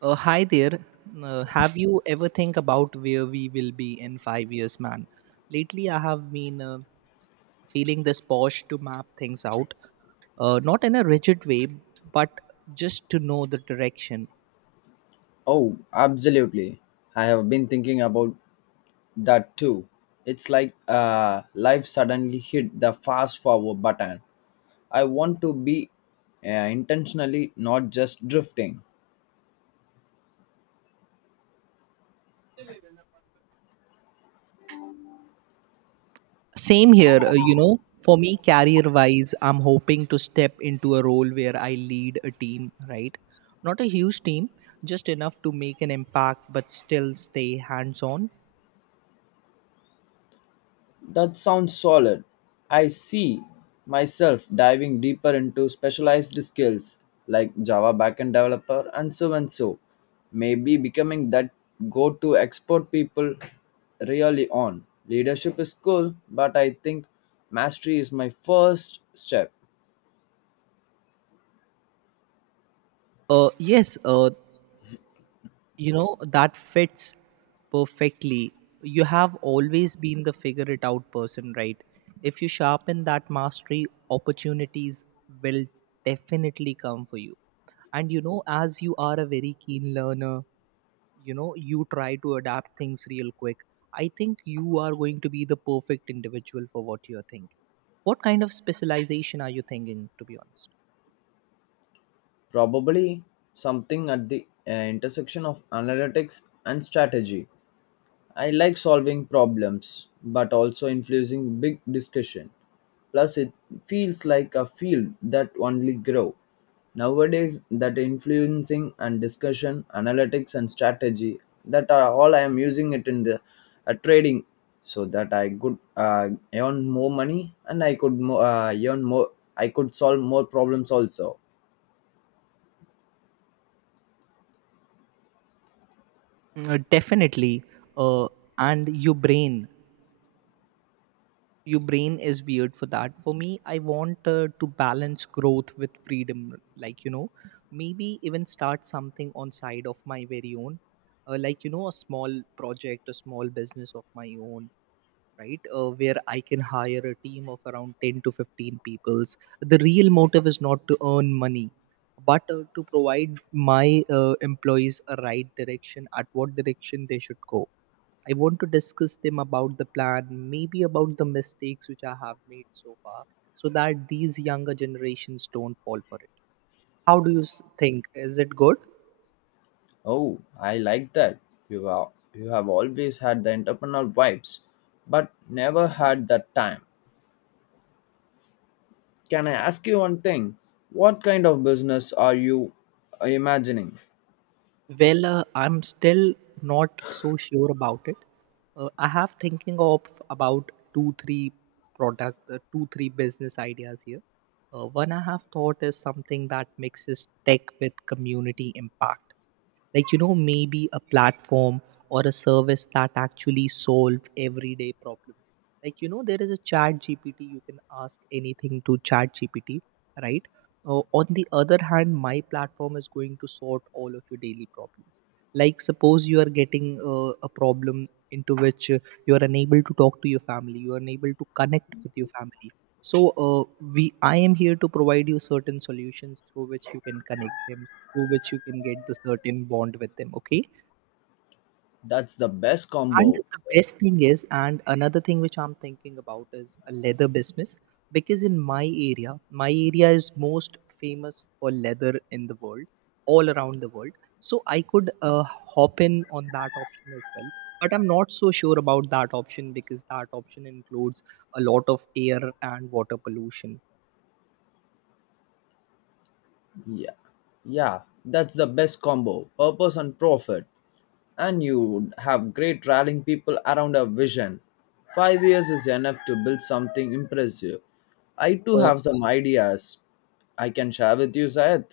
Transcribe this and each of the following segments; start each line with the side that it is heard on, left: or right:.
right: Hi there. Have you ever think about where we will be in 5 years, man? Lately, I have been feeling this push to map things out, not in a rigid way, but just to know the direction.
left: Oh, absolutely. I have been thinking about that too. It's like life suddenly hit the fast forward button. I want to be uh, intentionally not just drifting.
right: Same here. For me, career-wise, I'm hoping to step into a role where I lead a team, right? Not a huge team, just enough to make an impact, but still stay hands-on.
left: That sounds solid. I see myself diving deeper into specialized skills like Java backend developer and so and so. Maybe becoming that go to expert people really on. Leadership is cool, but I think mastery is my first step.
right: Yes. You know that fits perfectly. You have always been the figure it out person, right? If you sharpen that mastery, opportunities will definitely come for you. And, as you are a very keen learner, you try to adapt things real quick. I think you are going to be the perfect individual for what you are thinking. What kind of specialization are you thinking, to be honest?
left: Probably something at the intersection of analytics and strategy. I like solving problems, but also influencing big discussion. Plus, it feels like a field that only grow. Nowadays, that influencing and discussion, analytics and strategy, that are all I am using it in the trading, so that I could earn more money and I could earn more. I could solve more problems also.
right: Mm. Definitely. uh, and your brain is weird for that. For me, I want to balance growth with freedom, like, maybe even start something on side of my very own, like, a small project, a small business of my own, right? Where I can hire a team of around 10 to 15 peoples. The real motive is not to earn money, but to provide my employees a right direction at what direction they should go. I want to discuss them about the plan, maybe about the mistakes which I have made so far, so that these younger generations don't fall for it. How do you think, is it good?
left: Oh, I like that. You have always had the entrepreneurial vibes, but never had that time. Can I ask you one thing? What kind of business are you imagining?
right: Well, I'm still not so sure about it. I have thinking of about two, three product, two, three business ideas here. One I have thought is something that mixes tech with community impact. Like, you know, maybe a platform or a service that actually solve everyday problems. Like, you know, there is a chat GPT. You can ask anything to chat GPT, right? On the other hand, my platform is going to sort all of your daily problems. Like, suppose you are getting a problem into which you are unable to talk to your family, you are unable to connect with your family. So, we I am here to provide you certain solutions through which you can connect them, through which you can get the certain bond with them. Okay.
left: That's the best
right: And
left: combo.
right: the best thing is, and another thing which I'm thinking about is a leather business, because in my area is most famous for leather in the world, all around the world. So I could hop in on that option as well. But I'm not so sure about that option because that option includes a lot of air and water pollution.
left: Yeah. Yeah, that's the best combo. Purpose and profit. And you would have great rallying people around a vision. 5 years is enough to build something impressive. I too
right: Uh,
left: have some ideas I can share with you, Syed.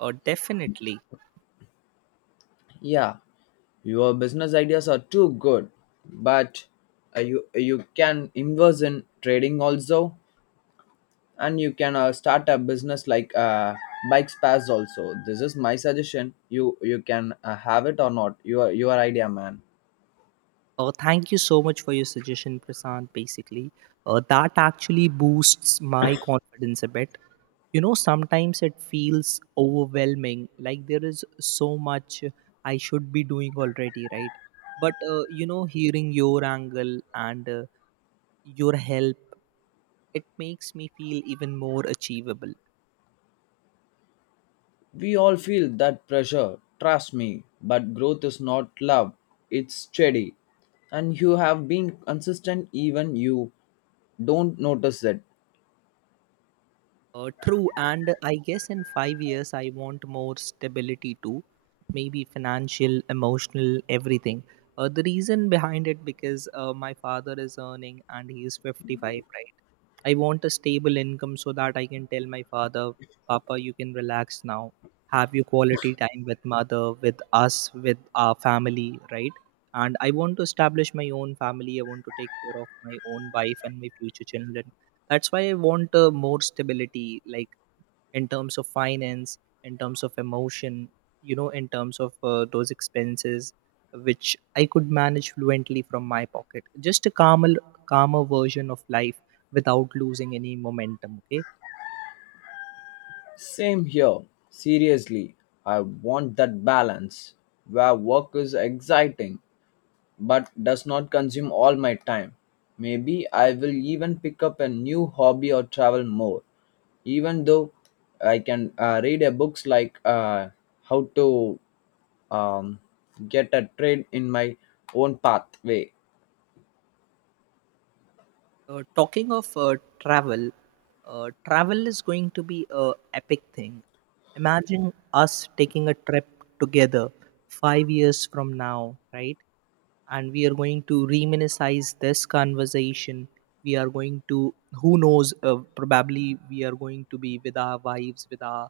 right: Definitely.
left: Yeah, your business ideas are too good, but you you can invest in trading also, and you can start a business like bike spares also. This is my suggestion. You can have it or not. Your idea, man.
right: Thank you so much for your suggestion, Prasant. Basically, that actually boosts my confidence a bit. You know, sometimes it feels overwhelming, like there is so much I should be doing already, right? But hearing your angle and your help, it makes me feel even more achievable.
left: We all feel that pressure. Trust me, but growth is not love. It's steady, and you have been consistent even you don't notice it.
right: True, and I guess in 5 years I want more stability too, maybe financial, emotional, everything. The reason behind it because my father is earning and he is 55, right? I want a stable income so that I can tell my father, Papa, you can relax now. Have your quality time with mother, with us, with our family, right? And I want to establish my own family. I want to take care of my own wife and my future children. That's why I want more stability, like in terms of finance, in terms of emotion, in terms of those expenses which I could manage fluently from my pocket. Just a calmer, calmer version of life without losing any momentum. Okay.
left: Same here. Seriously, I want that balance where work is exciting but does not consume all my time. Maybe I will even pick up a new hobby or travel more. Even though I can read a books like how to um, get a trade in my own pathway.
right: Talking of travel, travel is going to be a epic thing. Imagine us taking a trip together 5 years from now, right? And we are going to reminisize this conversation. We are going to, who knows? Probably we are going to be with our wives,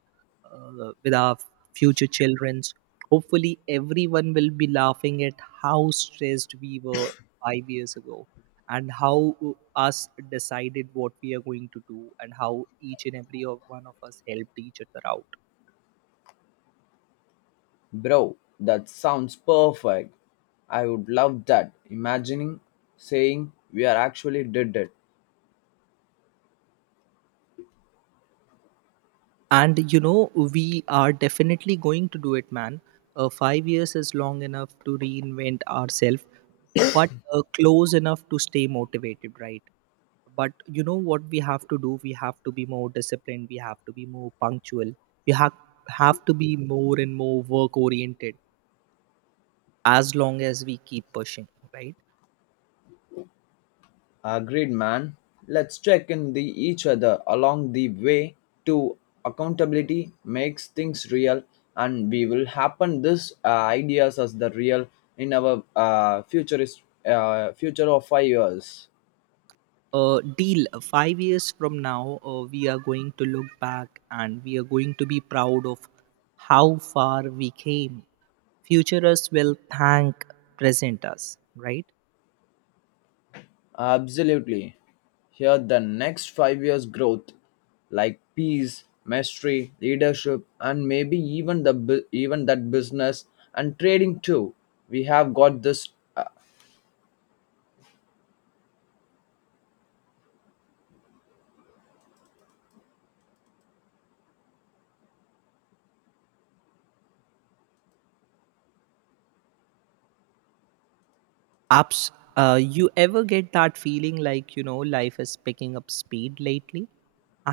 right: with our future childrens. Hopefully, everyone will be laughing at how stressed we were 5 years ago and how uh, us decided what we are going to do and how each and every of one of us helped each other out.
left: Bro, that sounds perfect. I would love that. Imagining saying we are actually did it.
right: And, we are definitely going to do it, man. 5 years is long enough to reinvent ourselves, but close enough to stay motivated, right? But, what we have to do, we have to be more disciplined, we have to be more punctual, we have to be more and more work oriented, as long as we keep pushing, right?
left: Agreed, man. Let's check in the each other along the way to accountability makes things real, and we will happen this ideas as the real in our futurist future of 5 years.
right: Deal. 5 years from now, we are going to look back and we are going to be proud of how far we came. Future us will thank present us, right?
left: Absolutely. Here the next 5 years growth, like peace, mastery, leadership, and maybe even the even that business and trading too. We have got this. uh,
right: Ups. You ever get that feeling like, life is picking up speed lately.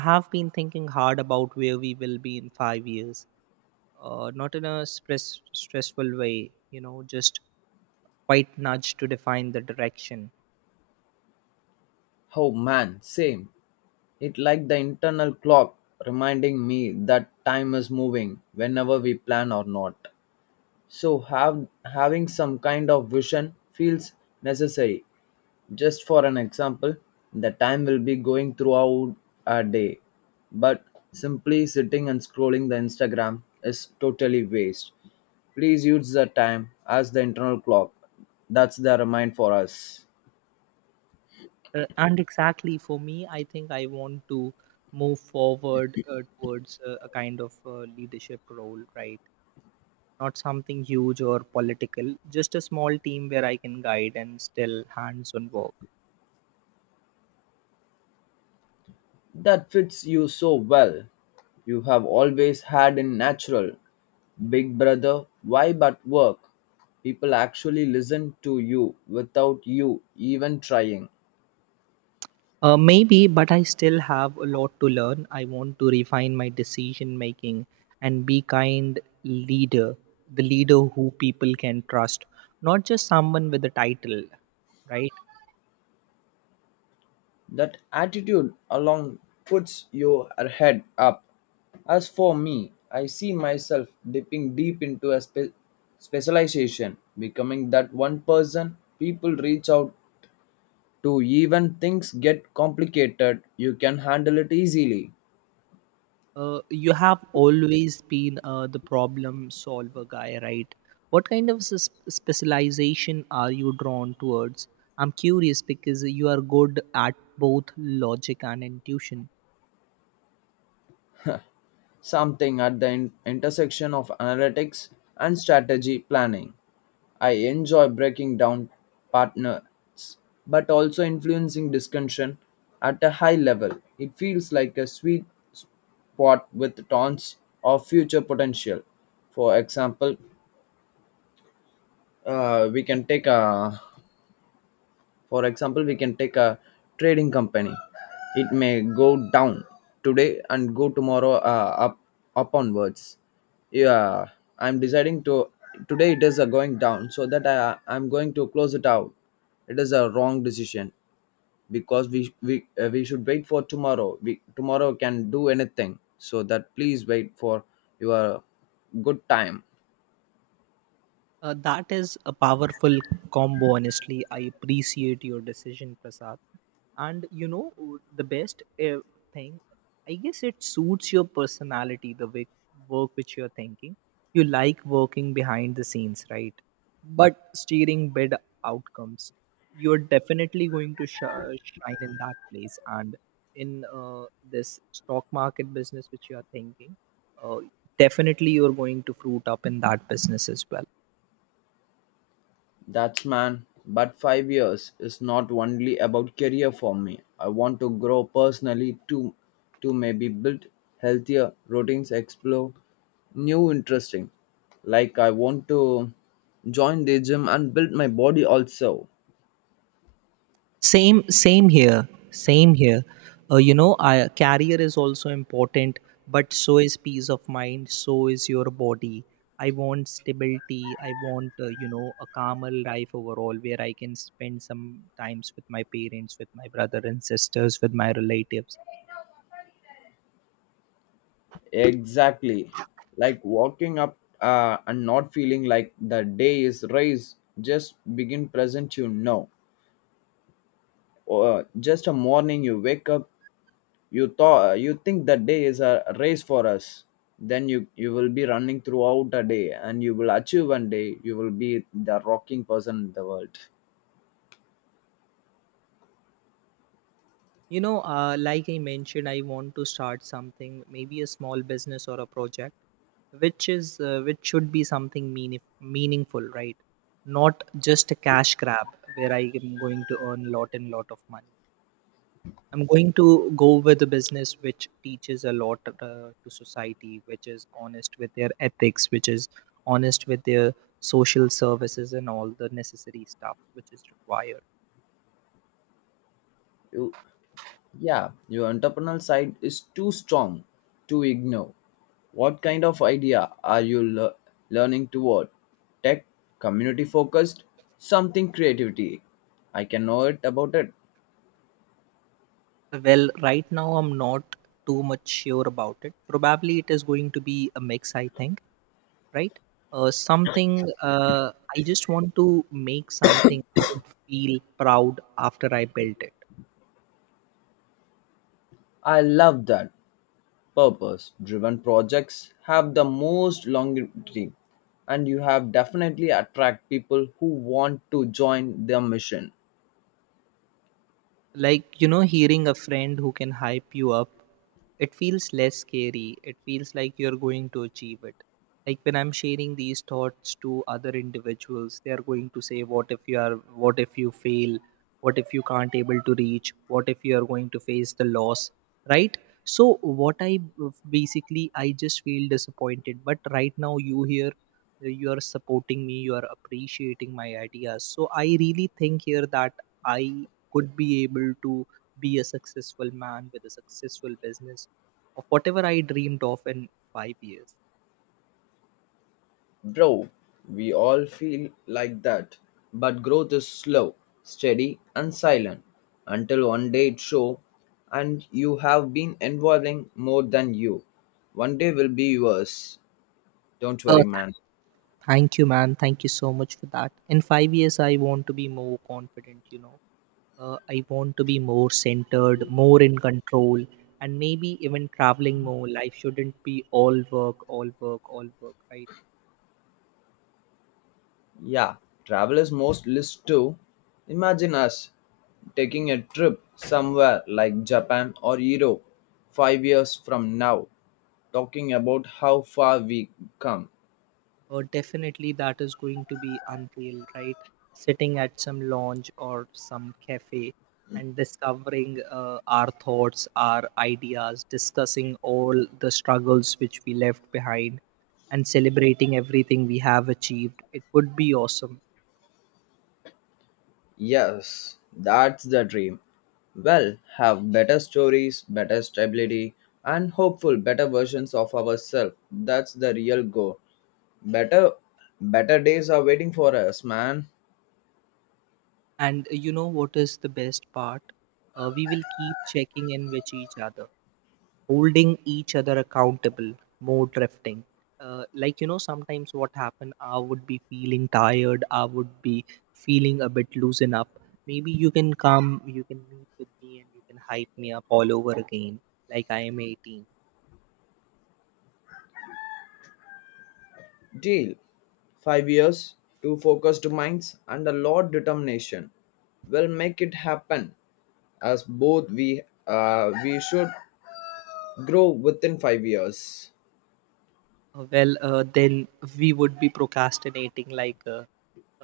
right: I have been thinking hard about where we will be in 5 years, not in a stressful way, just quite nudge to define the direction.
left: oh man, same. It like the internal clock reminding me that time is moving whenever we plan or not. So have having some kind of vision feels necessary. Just for an example, the time will be going throughout our day, but simply sitting and scrolling the Instagram is totally waste. Please use the time as the internal clock. That's the remind for us.
right: And exactly for me, I think I want to move forward towards a kind of leadership role, right? Not something huge or political, just a small team where I can guide and still hands on work.
left: That fits you so well. You have always had a natural Big Brother vibe at work. People actually listen to you without you even trying.
right: Maybe, but I still have a lot to learn. I want to refine my decision making and be kind leader, the leader who people can trust, not just someone with a title, right?
left: That attitude alone puts your head up. As for me, I see myself dipping deep into a specialization, becoming that one person people reach out to even things get complicated, you can handle it easily.
right: You have always been the problem solver guy, right? What kind of specialization are you drawn towards? I'm curious because you are good at both logic and intuition.
left: Something at the intersection of analytics and strategy planning. I enjoy breaking down partners, but also influencing discussion at a high level. It feels like a sweet spot with tons of future potential. For example, uh, we can take a we can take a trading company. It may go down today and go tomorrow up onwards. Yeah, I'm deciding to today it is going down so that I'm going to close it out. It is a wrong decision because we we should wait for tomorrow. We tomorrow can do anything. So that please wait for your good time.
right: That is a powerful combo, honestly. I appreciate your decision, Prasad. And you know, the best thing, I guess it suits your personality, the way, work which you're thinking. You like working behind the scenes, right? But steering bid outcomes, you're definitely going to shine in that place. And in this stock market business which you are thinking, uh, definitely you're going to fruit up in that business as well.
left: That's man, but 5 years is not only about career for me. I want to grow personally too, to maybe build healthier routines, explore new interesting. Like I want to join the gym and build my body also.
right: Same here. Same here. You know, I, career is also important, but so is peace of mind. So is your body. I want stability. I want, a calmer life overall, where I can spend some times with my parents, with my brother and sisters, with my relatives.
left: Exactly. Like walking up and not feeling like the day is raised. Just begin present. Or just a morning you wake up you think that day is a race for us, then you will be running throughout the day and you will achieve one day you will be the rocking person in the world.
right: You know, like I mentioned, I want to start something, maybe a small business or a project, which is which should be something meaningful, right? Not just a cash grab where I am going to earn lot and lot of money. I'm going to go with a business which teaches a lot to society, which is honest with their ethics, which is honest with their social services and all the necessary stuff which is required.
left: You Yeah, your entrepreneurial side is too strong to ignore. What kind of idea are you learning toward? Tech, community focused, something creativity, I can know it about it.
right: Well, right now I'm not too much sure about it. Probably it is going to be a mix, I think, right? Something, I just want to make something I would feel proud after I built it.
left: I love that. Purpose driven projects have the most longevity, and you have definitely attract people who want to join their mission.
right: Like, you know, hearing a friend who can hype you up, it feels less scary. It feels like you're going to achieve it. Like when I'm sharing these thoughts to other individuals, they are going to say, what if you are, what if you fail? What if you can't able to reach? What if you are going to face the loss? Right? So, what I basically, I just feel disappointed. But right now, you here, you are supporting me, you are appreciating my ideas. So, I really think here that I could be able to be a successful man with a successful business of whatever I dreamed of in 5 years.
left: Bro, we all feel like that, but growth is slow, steady and silent until one day it show, and you have been involving more than you. One day will be yours. Don't
right: Uh,
left: worry, man.
right: Thank you, man. Thank you so much for that. In 5 years, I want to be more confident, you know. I want to be more centered, more in control, and maybe even traveling more. Life shouldn't be all work, all work, all work, right?
left: Yeah, travelers most list to imagine us taking a trip somewhere like Japan or Europe 5 years from now, talking about how far we come.
right: Definitely, that is going to be unreal, right? Sitting at some lounge or some cafe and discovering our thoughts, our ideas, discussing all the struggles which we left behind, and celebrating everything we have achieved. It would be awesome.
left: Yes, that's the dream. Well, have better stories, better stability, and hopeful better versions of ourselves. That's the real goal. Better Better days are waiting for us, man.
right: And you know what is the best part? We will keep checking in with each other, holding each other accountable, more drifting. Like, sometimes what happened, I would be feeling tired, I would be feeling a bit loosen up. Maybe you can come, you can meet with me and you can hype me up all over again, like I am 18.
left: Deal. 5 years, two focused minds, and a lot determination. We'll make it happen. As both we should grow within 5 years.
right: Well, then we would be procrastinating like, uh,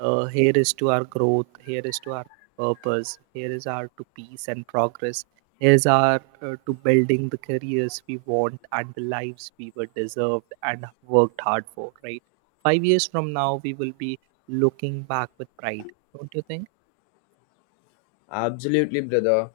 right: Uh, here is to our growth. Here is to our purpose. Here is our to peace and progress. Here is our to building the careers we want and the lives we were deserved and worked hard for. Right. 5 years from now, we will be looking back with pride. Don't you think?
left: Absolutely, brother.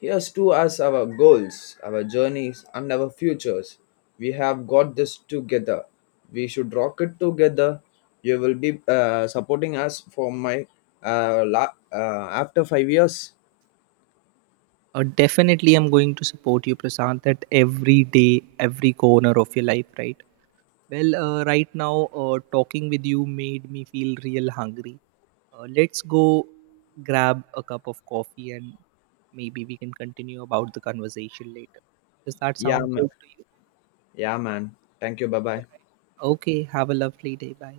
left: Here's to us our goals, our journeys, and our futures. We have got this together. We should rock it together. You will be supporting us for my after 5 years.
right: Definitely, I'm going to support you, Prasant, at every day, every corner of your life. Right. Well, right now, talking with you made me feel real hungry. Let's go grab a cup of coffee and maybe we can continue about the conversation later. Does that
left: Yeah,
right: sound
left: man.
right: good to you?
left: Yeah, man. Thank you. Bye
right: All
left: bye.
right: right. Okay, have a lovely day. Bye.